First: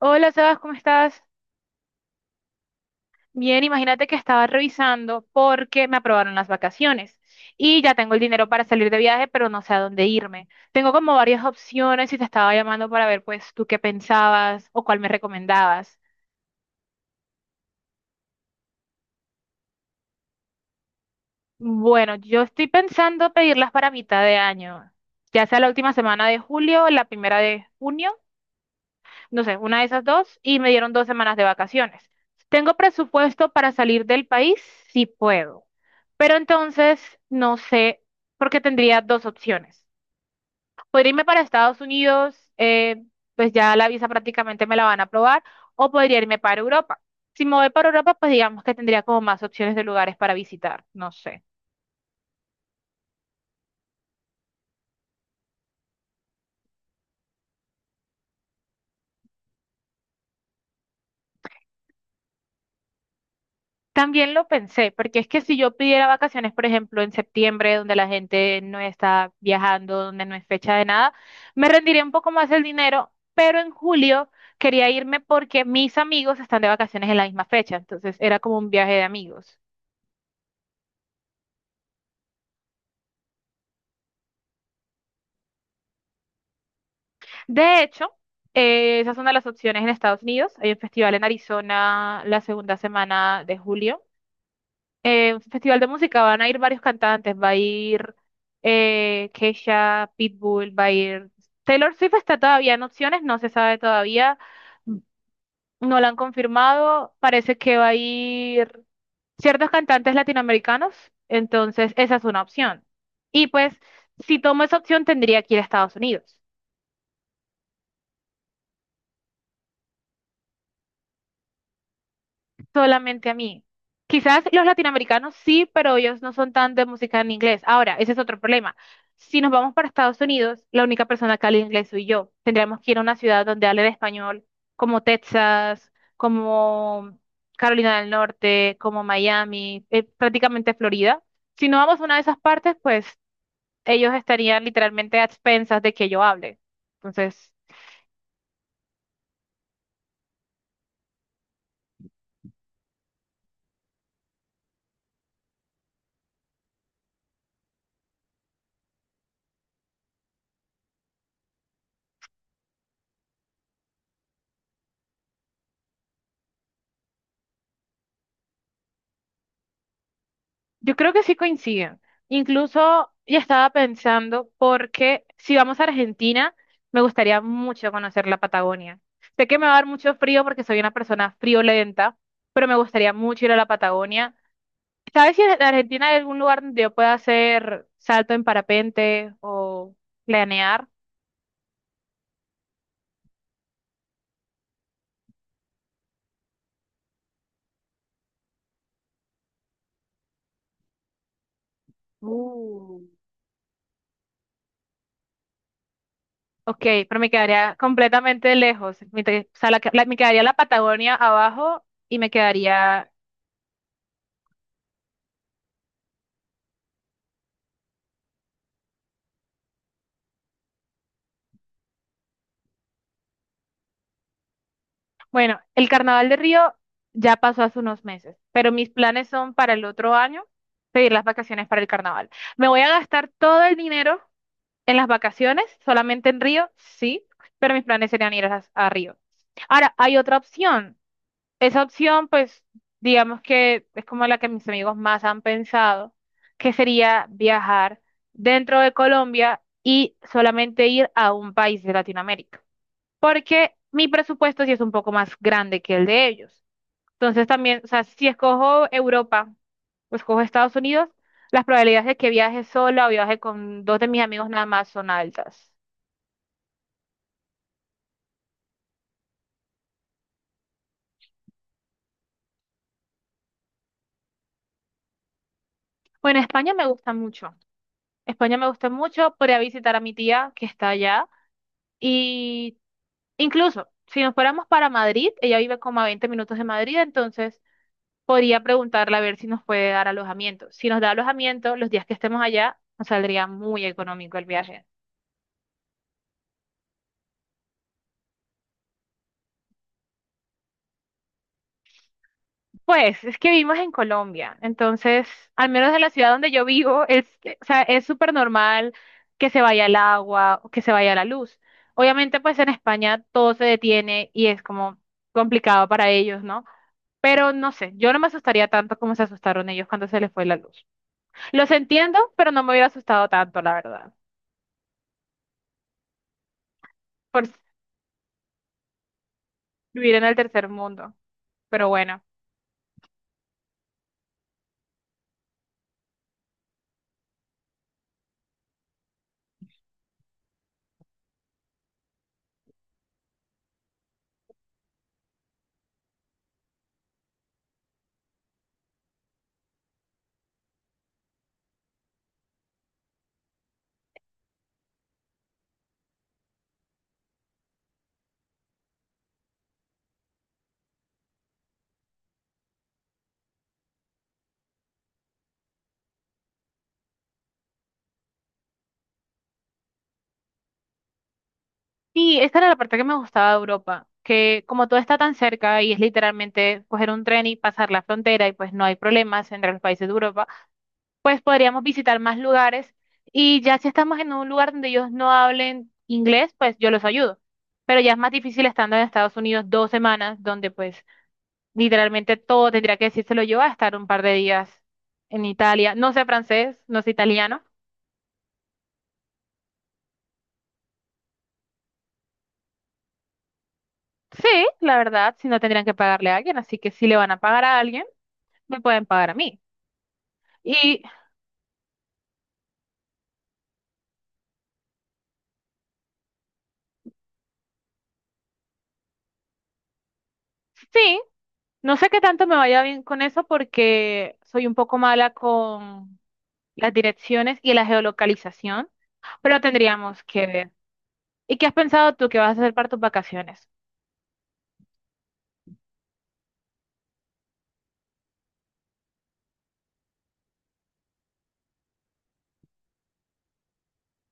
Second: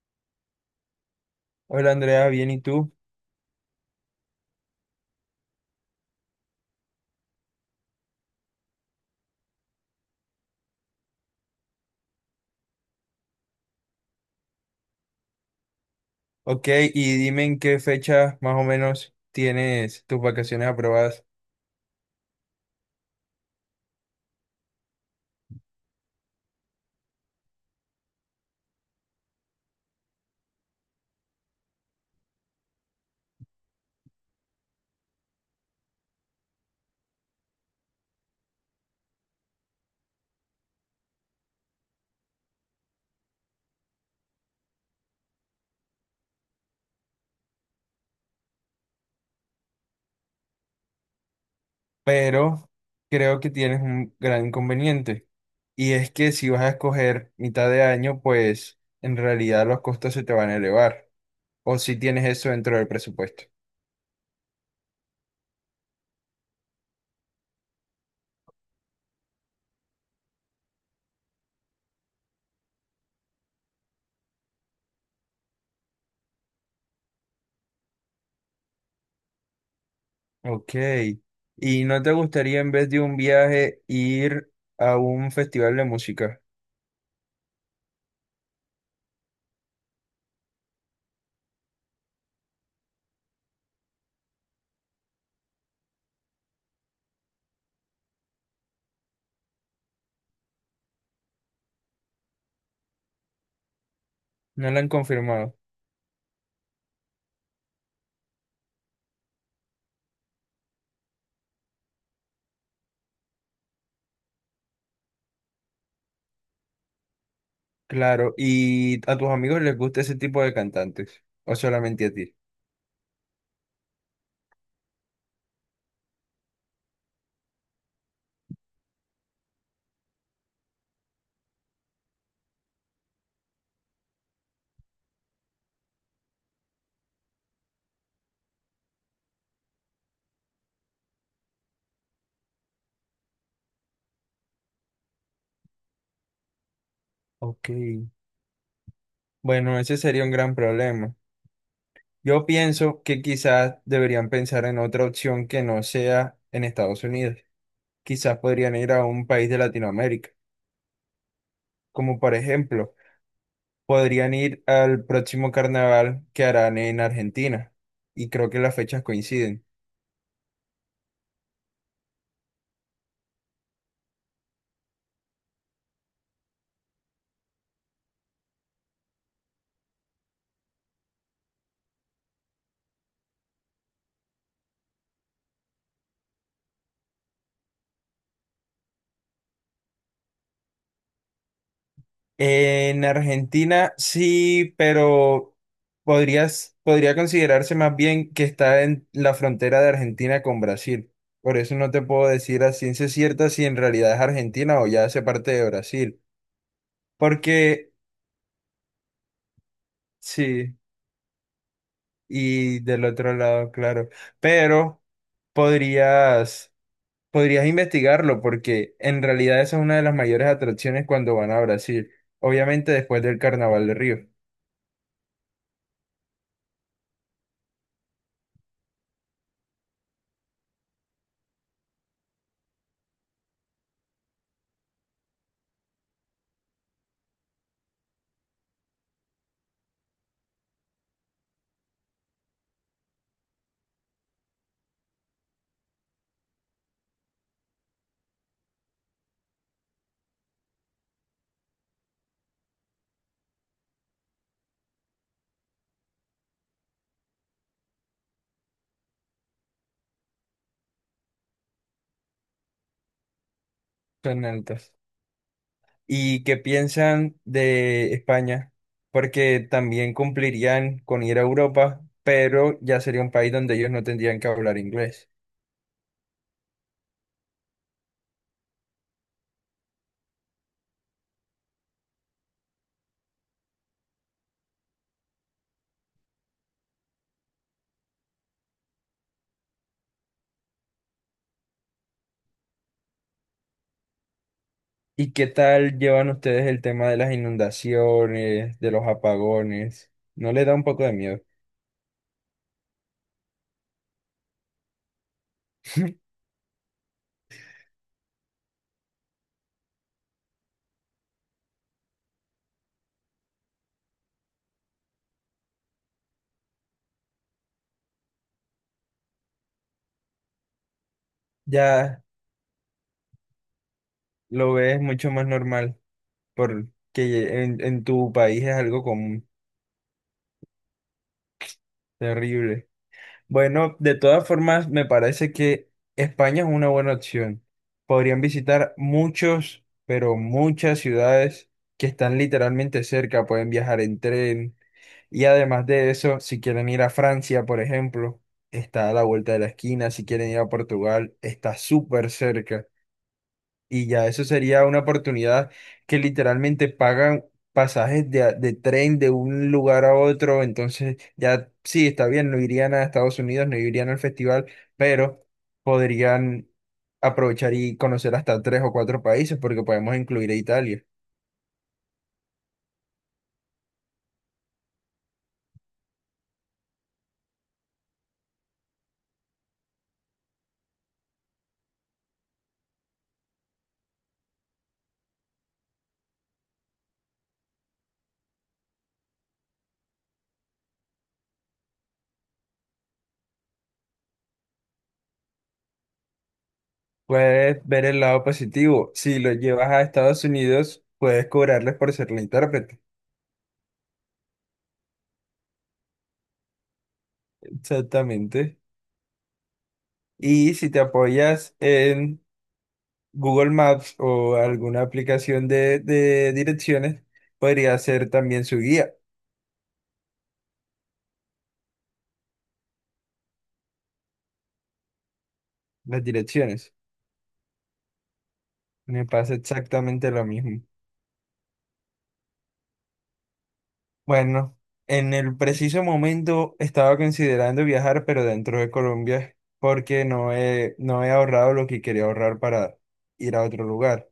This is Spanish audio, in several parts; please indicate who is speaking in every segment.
Speaker 1: Hola, Sebas, ¿cómo estás?
Speaker 2: Hola Andrea, bien, ¿y tú?
Speaker 1: Bien, imagínate que estaba revisando porque me aprobaron las vacaciones y ya tengo el dinero para salir de viaje, pero no sé a dónde irme. Tengo como varias opciones y te estaba llamando para ver pues tú qué pensabas o cuál me recomendabas.
Speaker 2: Ok, y dime en qué fecha más o menos tienes tus vacaciones aprobadas,
Speaker 1: Bueno, yo estoy pensando pedirlas para mitad de año, ya sea la última semana de julio o la primera de junio, no sé, una de esas dos, y me dieron 2 semanas de vacaciones. ¿Tengo presupuesto para salir del país? Sí puedo. Pero entonces no sé, porque tendría dos opciones. Podría irme para Estados Unidos, pues ya la visa prácticamente me la van a aprobar, o podría irme para Europa. Si me voy para Europa, pues digamos que tendría como más opciones de lugares para visitar, no sé.
Speaker 2: pero creo que tienes un gran inconveniente y es que si vas a escoger mitad de año, pues en realidad los costos se te van a elevar o si tienes eso dentro del presupuesto.
Speaker 1: También lo pensé, porque es que si yo pidiera vacaciones, por ejemplo, en septiembre, donde la gente no está viajando, donde no es fecha de nada, me rendiría un poco más el dinero, pero en julio quería irme porque mis amigos están de vacaciones en la misma fecha, entonces era como un viaje de amigos.
Speaker 2: Ok, ¿y no te gustaría en vez de un viaje ir a un festival de música?
Speaker 1: De hecho, esas son de las opciones en Estados Unidos. Hay un festival en Arizona la segunda semana de julio. Festival de música van a ir varios cantantes, va a ir Kesha, Pitbull, va a ir Taylor Swift está todavía en opciones, no se sabe todavía,
Speaker 2: No lo han confirmado.
Speaker 1: no la han confirmado, parece que va a ir ciertos cantantes latinoamericanos, entonces esa es una opción. Y pues si tomo esa opción tendría que ir a Estados Unidos.
Speaker 2: Claro, ¿y a tus amigos les gusta ese tipo de cantantes o solamente a ti?
Speaker 1: Solamente a mí. Quizás los latinoamericanos sí, pero ellos no son tan de música en inglés. Ahora, ese es otro problema. Si nos vamos para Estados Unidos, la única persona que habla inglés soy yo. Tendríamos que ir a una ciudad donde hable de español, como Texas, como Carolina del Norte, como Miami, prácticamente Florida. Si no vamos a una de esas partes, pues ellos estarían literalmente a expensas de que yo hable. Entonces,
Speaker 2: Ok. Bueno, ese sería un gran problema. Yo pienso que quizás deberían pensar en otra opción que no sea en Estados Unidos. Quizás podrían ir a un país de Latinoamérica, como por ejemplo, podrían ir al próximo carnaval que harán en Argentina. Y creo que las fechas coinciden.
Speaker 1: yo creo que sí coinciden. Incluso ya estaba pensando, porque si vamos a Argentina, me gustaría mucho conocer la Patagonia. Sé que me va a dar mucho frío porque soy una persona friolenta, pero me gustaría mucho ir a la Patagonia. ¿Sabes si en Argentina hay algún lugar donde yo pueda hacer salto en parapente o planear?
Speaker 2: En Argentina sí, pero podría considerarse más bien que está en la frontera de Argentina con Brasil. Por eso no te puedo decir a
Speaker 1: Uh.
Speaker 2: ciencia cierta si en realidad es Argentina o ya hace parte de Brasil.
Speaker 1: Ok, pero me quedaría
Speaker 2: Porque
Speaker 1: completamente lejos. O sea, me quedaría la
Speaker 2: sí,
Speaker 1: Patagonia abajo y me
Speaker 2: y del
Speaker 1: quedaría.
Speaker 2: otro lado, claro. Pero podrías, podrías investigarlo porque en realidad esa es una de las mayores atracciones cuando van a Brasil. Obviamente después del Carnaval de Río.
Speaker 1: Bueno, el Carnaval de Río ya pasó hace unos meses, pero mis planes son para el otro año pedir las vacaciones para el Carnaval. Me voy a gastar todo el dinero en las vacaciones, solamente en Río, sí, pero mis planes serían ir a Río. Ahora, hay otra opción. Esa opción, pues, digamos que es como la que mis amigos más han pensado, que sería viajar dentro de Colombia y solamente ir a un país de Latinoamérica porque mi presupuesto sí es un poco más grande que el de ellos. Entonces también, o sea, si escojo Europa o escojo Estados Unidos, las probabilidades de que viaje sola o viaje con dos de mis
Speaker 2: Son
Speaker 1: amigos nada más
Speaker 2: altas.
Speaker 1: son altas.
Speaker 2: ¿Y qué piensan de España? Porque también cumplirían con ir a Europa, pero ya sería un país donde ellos no tendrían que hablar inglés.
Speaker 1: Bueno, España me gusta mucho. España me gusta mucho. Podría visitar a mi tía que está allá. Y incluso, si nos fuéramos para Madrid, ella vive como a 20 minutos de Madrid, entonces podría preguntarle a ver si nos puede dar alojamiento. Si nos da alojamiento, los días que estemos allá, nos saldría muy económico el viaje.
Speaker 2: ¿Y qué tal llevan ustedes el tema de las inundaciones, de los apagones? ¿No les da un poco de miedo?
Speaker 1: Pues es que vivimos en Colombia, entonces, al menos en la ciudad donde yo vivo, o sea, es súper normal que se vaya el agua o que se vaya la luz. Obviamente, pues en España todo se detiene y es como complicado para ellos, ¿no? Pero no sé, yo no me asustaría tanto como se asustaron ellos cuando se les fue la luz. Los entiendo,
Speaker 2: Ya
Speaker 1: pero no me hubiera asustado tanto, la verdad,
Speaker 2: lo ves mucho más normal, porque
Speaker 1: por
Speaker 2: en tu país es algo común,
Speaker 1: vivir en el tercer mundo. Pero bueno.
Speaker 2: terrible. Bueno, de todas formas, me parece que España es una buena opción. Podrían visitar muchos, pero muchas ciudades que están literalmente cerca, pueden viajar en tren. Y además de eso, si quieren ir a Francia, por ejemplo, está a la vuelta de la esquina. Si quieren ir a Portugal, está súper cerca. Y ya eso sería una oportunidad que literalmente pagan pasajes de tren de un lugar a otro. Entonces, ya sí, está bien, no irían a Estados Unidos, no irían al festival, pero podrían aprovechar y conocer hasta tres o cuatro países porque podemos incluir a Italia.
Speaker 1: Sí, esta era la parte que me gustaba de Europa, que como todo está tan cerca y es literalmente coger un tren y pasar la frontera y pues no hay problemas entre los países de Europa, pues podríamos visitar más lugares y ya si estamos en un lugar donde ellos no hablen inglés, pues yo los ayudo. Pero ya es más difícil estando en Estados Unidos dos semanas, donde pues literalmente todo tendría que decírselo yo a estar un par de días en Italia. No sé francés, no sé italiano.
Speaker 2: Puedes ver el lado positivo. Si los llevas a Estados Unidos, puedes cobrarles por ser la intérprete.
Speaker 1: Sí, la verdad, si no tendrían que pagarle a alguien, así que si le van a pagar a alguien,
Speaker 2: Exactamente.
Speaker 1: me pueden pagar a mí.
Speaker 2: Y si te
Speaker 1: Y
Speaker 2: apoyas en Google Maps o alguna aplicación de direcciones podría ser también su guía,
Speaker 1: sí, no sé qué tanto me vaya bien con eso porque soy un poco mala con
Speaker 2: las direcciones.
Speaker 1: las direcciones y la geolocalización,
Speaker 2: Me pasa
Speaker 1: pero tendríamos
Speaker 2: exactamente lo
Speaker 1: que ver.
Speaker 2: mismo.
Speaker 1: ¿Y qué has pensado tú que vas a hacer para tus vacaciones?
Speaker 2: Bueno, en el preciso momento estaba considerando viajar, pero dentro de Colombia, porque no he ahorrado lo que quería ahorrar para ir a otro lugar.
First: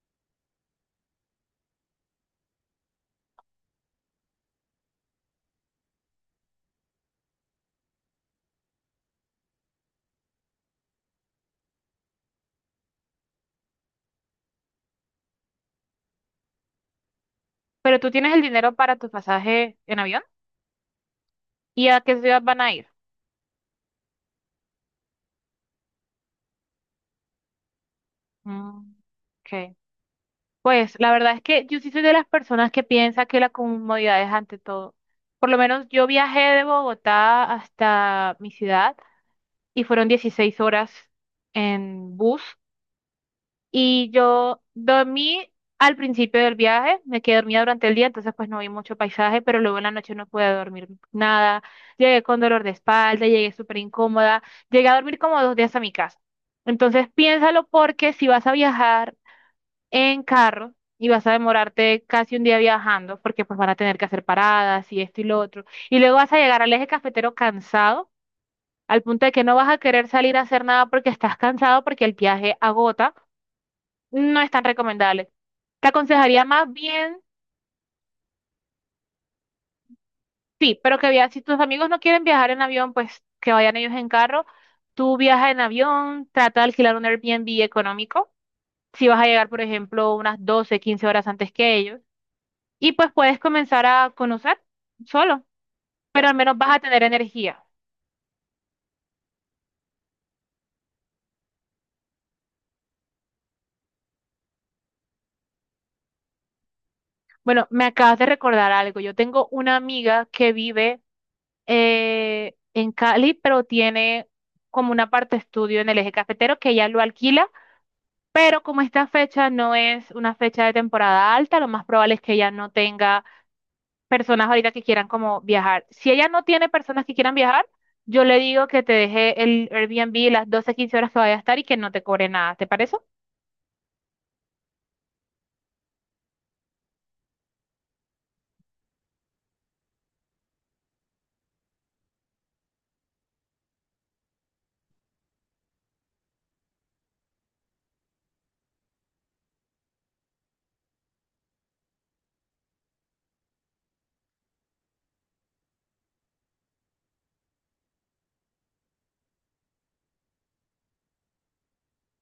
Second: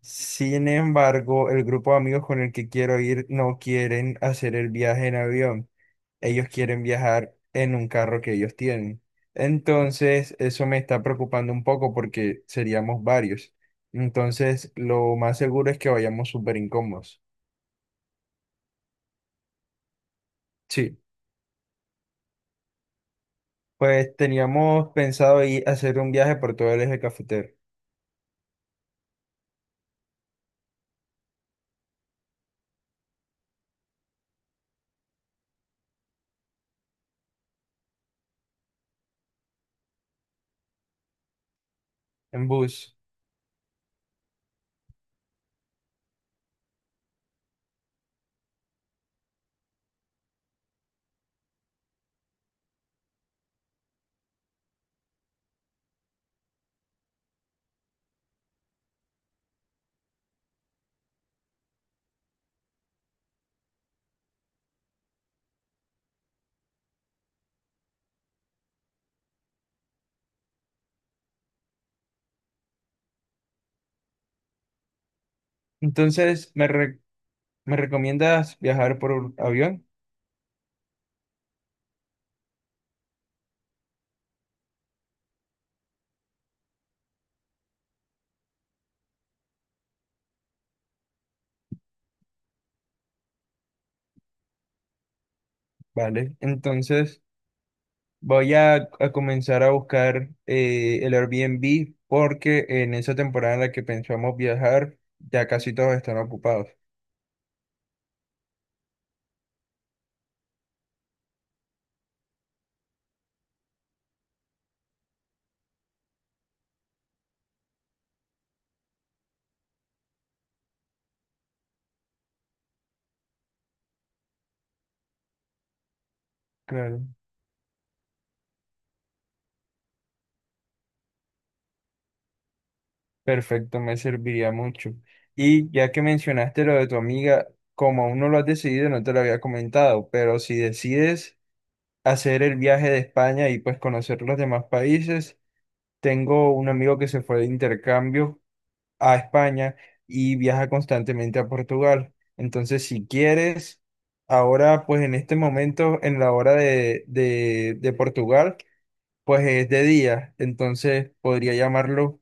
Speaker 2: Sin embargo, el grupo de amigos con el que quiero ir no quieren hacer el viaje en avión. Ellos quieren viajar en un carro que ellos tienen. Entonces, eso me está preocupando un poco porque seríamos varios. Entonces, lo más seguro es que vayamos súper incómodos.
Speaker 1: Pero tú tienes el dinero para tu pasaje en avión.
Speaker 2: Sí,
Speaker 1: ¿Y a qué ciudad van a ir?
Speaker 2: pues teníamos pensado ir a hacer un viaje por todo el eje cafetero
Speaker 1: Mm, ok. Pues la verdad es que yo sí soy de las personas que piensa que la comodidad es ante todo. Por lo menos yo viajé de Bogotá hasta mi ciudad y fueron 16 horas en bus.
Speaker 2: en bus.
Speaker 1: Y yo dormí al principio del viaje, me quedé dormida durante el día, entonces pues no vi mucho paisaje, pero luego en la noche no pude dormir nada. Llegué con dolor de espalda, llegué súper incómoda, llegué a dormir como 2 días a mi casa. Entonces piénsalo porque si vas a viajar en carro y vas a demorarte casi un día viajando, porque pues van a tener que hacer paradas y esto y lo otro, y luego vas a llegar al eje cafetero cansado, al punto de que no vas a querer salir a hacer nada porque estás cansado, porque el viaje agota no es tan recomendable. Te aconsejaría
Speaker 2: Entonces, ¿me,
Speaker 1: más
Speaker 2: re-
Speaker 1: bien,
Speaker 2: me recomiendas viajar por avión?
Speaker 1: sí, pero que viajes, si tus amigos no quieren viajar en avión, pues que vayan ellos en carro. Tú viaja en avión, trata de alquilar un Airbnb económico, si vas a llegar, por ejemplo, unas 12 15 horas antes que ellos, y pues puedes comenzar a conocer solo, pero al
Speaker 2: Vale,
Speaker 1: menos vas a tener
Speaker 2: entonces...
Speaker 1: energía.
Speaker 2: Voy a comenzar a buscar el Airbnb porque en esa temporada en la que pensamos viajar ya casi todos están ocupados.
Speaker 1: Bueno, me acabas de recordar algo. Yo tengo una amiga que vive en Cali, pero tiene como una parte estudio en el eje cafetero que ella lo alquila. Pero como esta fecha no es una fecha de temporada alta, lo más probable es que ella no tenga personas ahorita que quieran como viajar. Si ella no tiene personas
Speaker 2: Claro.
Speaker 1: que quieran viajar, yo le digo que te deje el Airbnb las 12 15 horas que vaya a estar y que no te cobre nada. ¿Te parece?
Speaker 2: Perfecto, me serviría mucho. Y ya que mencionaste lo de tu amiga, como aún no lo has decidido, no te lo había comentado, pero si decides hacer el viaje de España y pues conocer los demás países, tengo un amigo que se fue de intercambio a España y viaja constantemente a Portugal. Entonces, si quieres, ahora, pues en este momento, en la hora de Portugal, pues es de día. Entonces, podría llamarlo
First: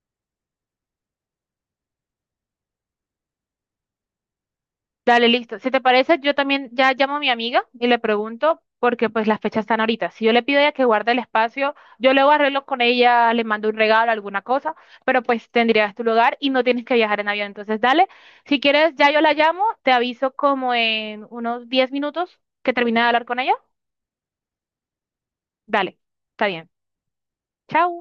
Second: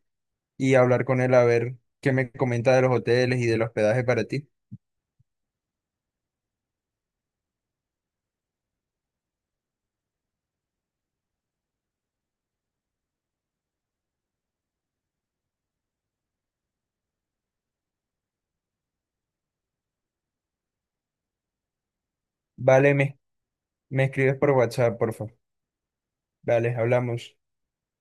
Speaker 2: y hablar con él a ver qué me comenta de los hoteles y del hospedaje para ti.
Speaker 1: Dale, listo. Si te parece, yo también ya llamo a mi amiga y le pregunto porque pues las fechas están ahorita. Si yo le pido a ella que guarde el espacio, yo luego arreglo con ella, le mando un regalo, alguna cosa, pero pues tendrías tu lugar y no tienes que viajar en avión. Entonces, dale, si quieres, ya yo la llamo, te aviso como en unos 10 minutos que
Speaker 2: Vale,
Speaker 1: termine de
Speaker 2: me,
Speaker 1: hablar con ella.
Speaker 2: me escribes por WhatsApp, por favor.
Speaker 1: Dale, está bien.
Speaker 2: Vale, hablamos.
Speaker 1: Chao.